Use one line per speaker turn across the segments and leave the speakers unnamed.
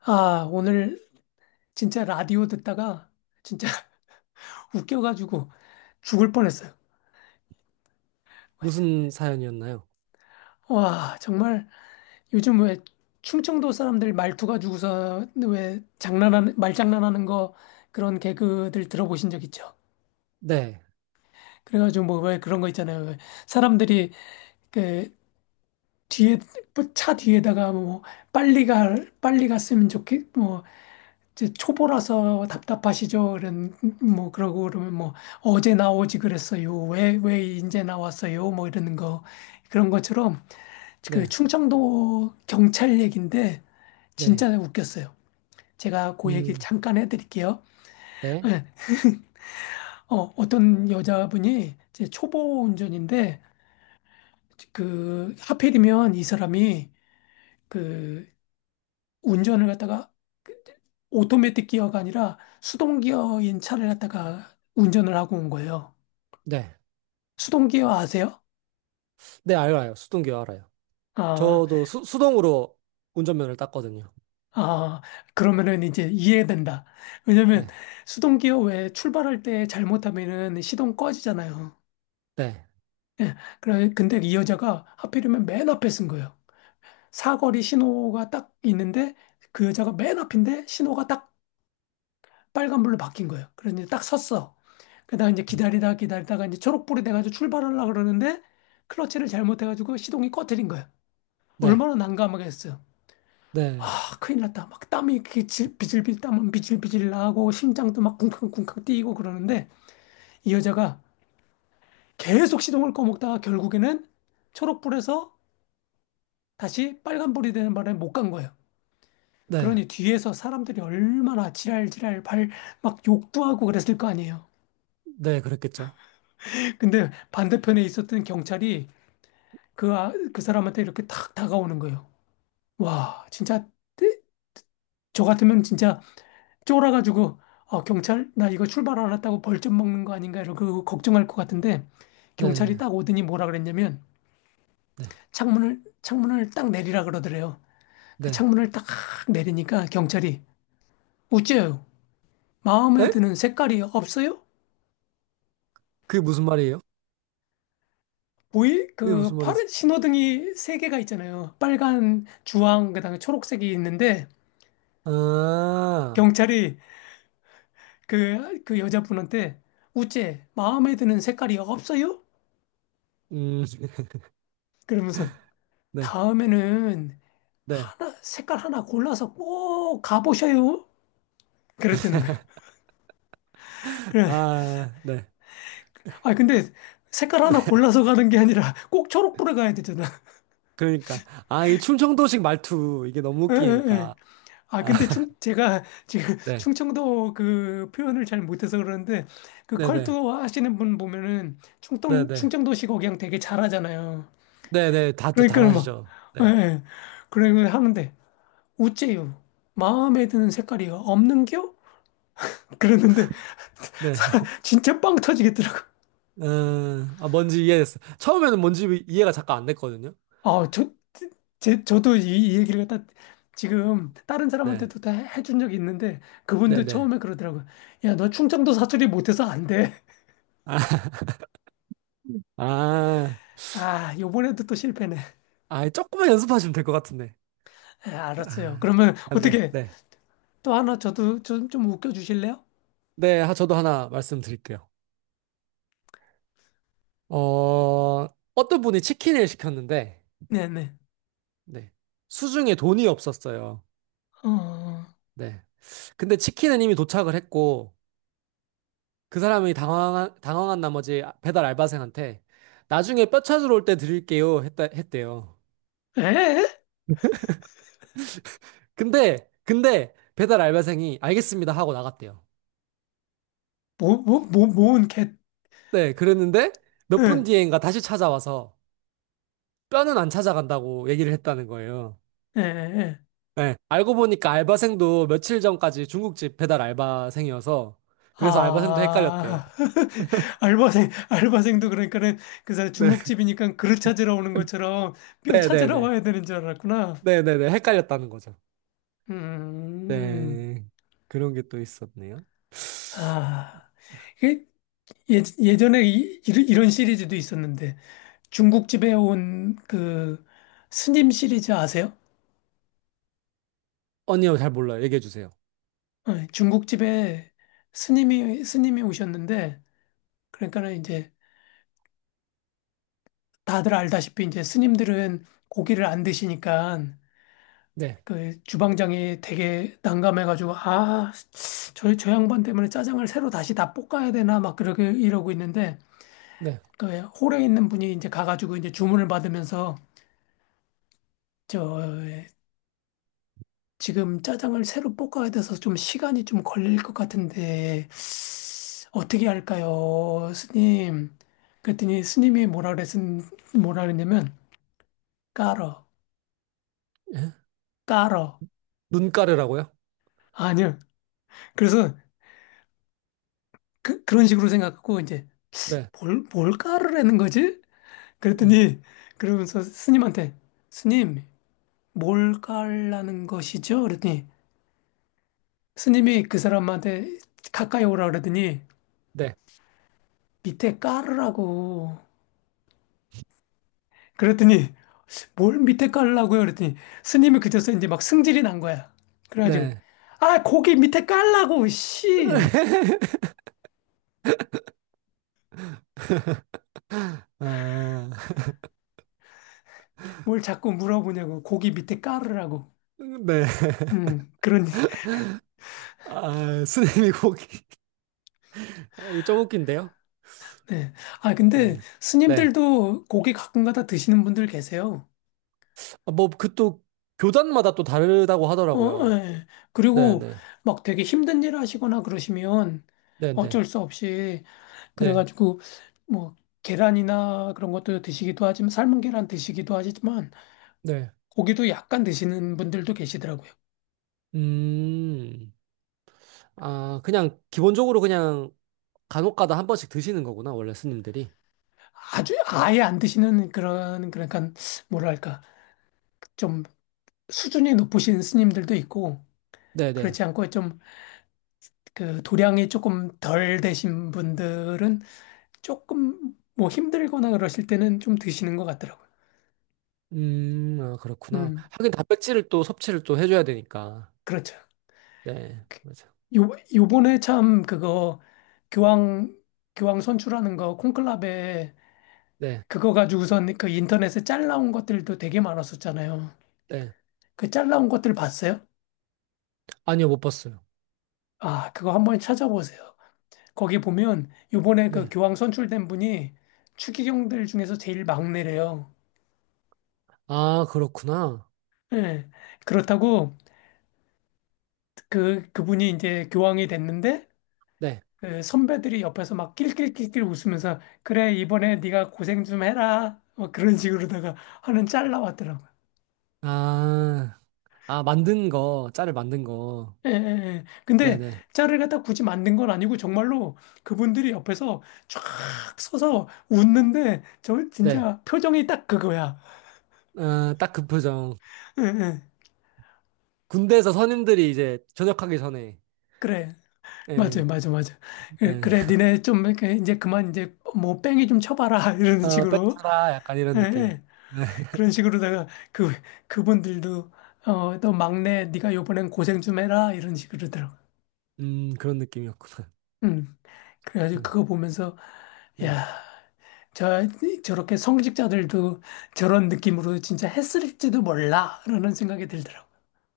아, 오늘 진짜 라디오 듣다가 진짜 웃겨가지고 죽을 뻔했어요.
무슨 사연이었나요?
와, 정말 요즘 왜 충청도 사람들 말투 가지고서 왜 장난하는, 말장난하는 거 그런 개그들 들어보신 적 있죠?
네,
그래가지고 뭐 왜 그런 거 있잖아요. 왜 사람들이 그 뒤에, 뭐차 뒤에다가 뭐 빨리 가, 빨리 갔으면 좋겠, 뭐 이제 초보라서 답답하시죠? 그런 뭐 그러고 그러면 뭐 어제 나오지 그랬어요. 왜 이제 나왔어요? 뭐 이러는 거 그런 것처럼 그
네,
충청도 경찰 얘기인데
네,
진짜 웃겼어요. 제가 그 얘기를
음,
잠깐 해드릴게요.
네,
예. 어떤 여자분이 이제 초보 운전인데 그 하필이면 이 사람이 그 운전을 갖다가 그- 오토매틱 기어가 아니라 수동 기어인 차를 갖다가 운전을 하고 온 거예요.
네,
수동 기어 아세요?
네, 알아요. 수동기어 알아요.
아,
저도 수동으로 운전면허를 땄거든요.
아, 그러면은 이제 이해된다. 왜냐면
네,
수동 기어 왜 출발할 때 잘못하면은 시동 꺼지잖아요.
네,
예. 그래, 근데 이 여자가 하필이면 맨 앞에 쓴 거예요. 사거리 신호가 딱 있는데 그 여자가 맨 앞인데 신호가 딱 빨간불로 바뀐 거예요. 그래서 이제 딱 섰어. 그러다가 이제
음,
기다리다 기다리다가 이제 초록불이 돼가지고 출발하려고 그러는데 클러치를 잘못해가지고 시동이 꺼트린 거예요.
네,
얼마나 난감하겠어요.
네,
아, 큰일 났다. 막 땀이 비질비질 땀은 비질비질 나고 심장도 막 쿵쾅쿵쾅 뛰고 그러는데 이 여자가 계속 시동을 꺼먹다가 결국에는 초록불에서 다시 빨간불이 되는 바람에 못 간 거예요.
네,
그러니 뒤에서 사람들이 얼마나 지랄지랄 발 막 욕도 하고 그랬을 거 아니에요.
네, 그랬겠죠.
근데 반대편에 있었던 경찰이 그 사람한테 이렇게 탁 다가오는 거예요. 와, 진짜, 떼- 저 같으면 진짜 쫄아가지고, 아, 경찰, 나 이거 출발 안 했다고 벌점 먹는 거 아닌가, 이러고 걱정할 것 같은데, 경찰이
네,
딱 오더니 뭐라 그랬냐면,
네,
창문을 딱 내리라 그러더래요. 그
네.
창문을 딱 내리니까 경찰이, 우째요, 마음에
에?
드는 색깔이 없어요?
그게 무슨 말이에요? 그게
그,
무슨 말이지?
파란 신호등이 세 개가 있잖아요. 빨간, 주황, 그다음에 초록색이 있는데,
아,
경찰이 그 여자분한테 우째 마음에 드는 색깔이 없어요?
음,
그러면서
네,
다음에는
네,
하나, 색깔 하나 골라서 꼭 가보셔요. 그랬다는 거야. 그래.
아, 네,
아, 근데 색깔
네.
하나 골라서 가는 게 아니라 꼭 초록불에 가야 되잖아.
그러니까, 아, 이 충청도식 말투 이게 너무
예, 예, 예.
웃기니까.
아,
아,
근데 충, 제가 지금
네,
충청도 그 표현을 잘 못해서 그러는데 그
네, 네.
컬투 하시는 분 보면은 충청,
네네.
충청도식 억양 되게 잘하잖아요.
네네. 다,
그러니까
잘
막,
하시죠.
예,
네.
예. 그러면 하는데. 우째요. 마음에 드는 색깔이 없는겨? 그러는데
네.
진짜 빵 터지겠더라고.
아, 뭔지 이해됐어. 처음에는 뭔지 이해가 잠깐 안 됐거든요.
아, 저, 저도 이, 이 얘기를 갖다 지금 다른
네.
사람한테도 다 해준 적이 있는데 그분도
네네.
처음에 그러더라고요. 야, 너 충청도 사투리 못해서 안 돼.
아, 아,
아, 요번에도 또 실패네.
아, 조금만 연습하시면 될 것 같은데.
예 알았어요.
아,
그러면
아, 네.
어떻게
네.
또 하나 저도 좀, 좀 웃겨 주실래요?
네. 아, 저도 하나 말씀드릴게요. 어, 어떤 분이 치킨을 시켰는데,
네네.
네. 수중에 돈이 없었어요.
어, 어.
네. 근데 치킨은 이미 도착을 했고, 그 사람이 당황한 나머지 배달 알바생한테 나중에 뼈 찾으러 올 때 드릴게요 했대요.
에?
근데 배달 알바생이 알겠습니다 하고 나갔대요.
뭐, 뭐, 뭐, 뭔 개,
네, 그랬는데 몇 분
예,
뒤엔가 다시 찾아와서 뼈는 안 찾아간다고 얘기를 했다는 거예요.
예, 예.
네, 알고 보니까 알바생도 며칠 전까지 중국집 배달 알바생이어서 그래서 알바생도 헷갈렸대요.
아, 알바생, 알바생도 그러니까는 그 사람
네,
중국집이니까 그릇 찾으러 오는 것처럼 뼈 찾으러
네네네.
와야 되는 줄 알았구나.
네네네. 헷갈렸다는 거죠.
음,
네, 그런 게 또 있었네요.
아, 이게 예, 예전에 이, 이런 이런 시리즈도 있었는데 중국집에 온 그 스님 시리즈 아세요?
아니요, 잘 몰라요. 얘기해 주세요.
중국집에 스님이 오셨는데 그러니까는 이제 다들 알다시피 이제 스님들은 고기를 안 드시니까
네,
그 주방장이 되게 난감해가지고 아, 저 양반 때문에 짜장을 새로 다시 다 볶아야 되나 막 그렇게 이러고 있는데
네.
그 홀에 있는 분이 이제 가가지고 이제 주문을 받으면서 저 지금 짜장을 새로 볶아야 돼서 좀 시간이 좀 걸릴 것 같은데 어떻게 할까요, 스님? 그랬더니 스님이 뭐라 그랬은 뭐라 그랬냐면 깔어,
예?
깔어.
눈가르라고요?
아니요. 그래서 그, 그런 식으로 생각하고 이제
네,
뭘, 뭘 깔으라는 거지?
음,
그랬더니 그러면서 스님한테 스님 뭘 깔라는 것이죠? 그랬더니 스님이 그 사람한테 가까이 오라 그러더니
네,
밑에 깔으라고 그랬더니 뭘 밑에 깔라고요? 그랬더니 스님이 그제서 이제 막 승질이 난 거야. 그래가지고
네.
아 고기 밑에 깔라고 씨
아,
뭘 자꾸 물어보냐고 고기 밑에 깔으라고.
네.
그런
아, 스님이 고기. 아, 이게 좀 웃긴데요?
네. 아 근데
네. 네.
스님들도 고기 가끔가다 드시는 분들 계세요.
아, 뭐, 그 또, 교단마다 또 다르다고
어,
하더라고요.
예.
네,
그리고
네.
막 되게 힘든 일 하시거나 그러시면
네, 네.
어쩔 수 없이
네,
그래가지고 뭐 계란이나 그런 것도 드시기도 하지만 삶은 계란 드시기도 하지만
네.
고기도 약간 드시는 분들도 계시더라고요.
음, 아, 그냥, 기본적으로 그냥, 간혹 가다 한 번씩 드시는 거구나, 원래 스님들이.
아주 아예 안 드시는 그런 그러니까 뭐랄까 좀 수준이 높으신 스님들도 있고
네, 네.
그렇지 않고 좀 그 도량이 조금 덜 되신 분들은 조금 뭐 힘들거나 그러실 때는 좀 드시는 것 같더라고요.
아, 그렇구나.
음.
하긴 단백질을 또 섭취를 또 해줘야 되니까.
그렇죠.
네, 맞아.
요, 요번에 참 그거 교황, 교황 선출하는 거 콘클라베
네,
그거 가지고선 그 인터넷에 짤 나온 것들도 되게 많았었잖아요.
네.
그 짤 나온 것들 봤어요?
아니요, 못 봤어요.
아, 그거 한번 찾아보세요. 거기 보면 요번에 그
네.
교황 선출된 분이 추기경들 중에서 제일 막내래요.
아, 그렇구나.
예. 그렇다고 그분이 이제 교황이 됐는데
네.
그 선배들이 옆에서 막 낄낄낄낄 웃으면서 그래 이번에 네가 고생 좀 해라 뭐 그런 식으로다가 하는 짤 나왔더라고요.
아, 아, 만든 거, 짤을 만든 거.
예, 예, 예. 근데
네네.
짤을 갖다 굳이 만든 건 아니고 정말로 그분들이 옆에서 쫙 서서 웃는데 저
네.
진짜 표정이 딱 그거야.
네. 아, 딱 그 표정.
예, 예.
군대에서 선임들이 이제 전역하기 전에.
그래.
네,
맞아요, 맞아, 맞아. 예,
네.
그래, 니네 좀 이렇게 이제 그만 이제 뭐 뺑이 좀 쳐봐라 이런
아,
식으로.
뺑쳐라. 약간 이런
예,
느낌.
예.
네.
그런 식으로다가 그 그분들도 어 너 막내 네가 요번엔 고생 좀 해라 이런 식으로더라고.
그런 느낌이었구나.
음. 그래가지고
음,
그거 보면서
네.
야, 저 저렇게 성직자들도 저런 느낌으로 진짜 했을지도 몰라라는 생각이 들더라고.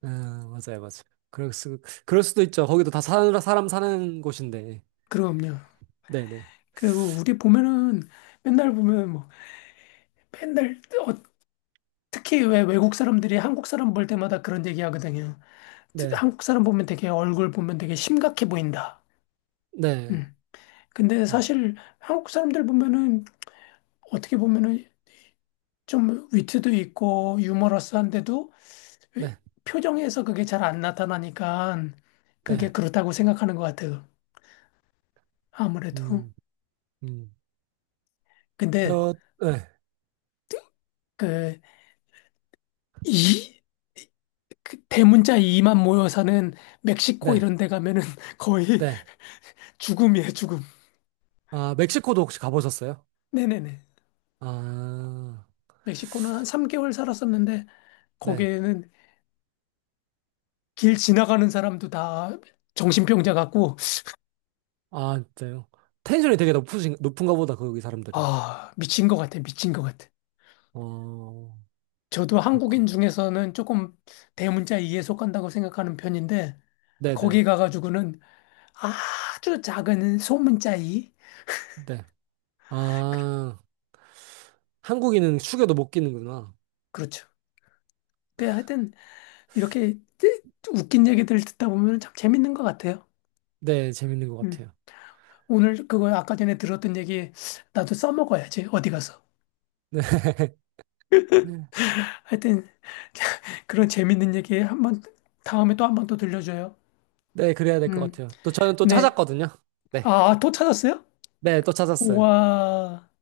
아, 맞아요, 맞아요. 그럴 수, 그럴 수도 있죠. 거기도 다 사람 사는 곳인데.
그럼요.
네네.
그리고 우리 보면은 맨날 보면 뭐 맨날 어, 특히 왜 외국 사람들이 한국 사람 볼 때마다 그런 얘기 하거든요.
네.
한국 사람 보면 되게 얼굴 보면 되게 심각해 보인다.
네.
음. 근데
음,
사실 한국 사람들 보면은 어떻게 보면은 좀 위트도 있고 유머러스한데도 왜-
네.
표정에서 그게 잘 안 나타나니까
네.
그게 그렇다고 생각하는 것 같아요. 아무래도.
음. 음.
근데
저 네.
그 이, 그 대문자 이만 모여사는 멕시코
네.
이런 데 가면은 거의
네.
죽음이에요, 죽음.
아, 멕시코도 혹시 가보셨어요?
네네네.
아.
멕시코는 한 3개월 살았었는데
네.
거기에는 길 지나가는 사람도 다 정신병자 같고
아, 진짜요? 텐션이 되게 높으신 높은가 보다 거기 사람들은.
아, 미친 것 같아, 미친 것 같아.
어.
저도 한국인
그렇구나.
중에서는 조금 대문자 2에 속한다고 생각하는 편인데
네네. 네.
거기 가가지고는 아주 작은 소문자 2
네. 아, 한국인은 숙여도 못 끼는구나.
그렇죠. 근데 하여튼 이렇게 웃긴 얘기들 듣다 보면 참 재밌는 것 같아요.
네, 재밌는 것
음.
같아요.
오늘 그거 아까 전에 들었던 얘기 나도 써먹어야지 어디 가서.
네.
하여튼 그런 재밌는 얘기 한번 다음에 또 한번 또 들려줘요.
네, 그래야 될 것
음.
같아요. 또 저는 또
네.
찾았거든요. 네.
아, 또 찾았어요?
네, 또 찾았어요.
우와.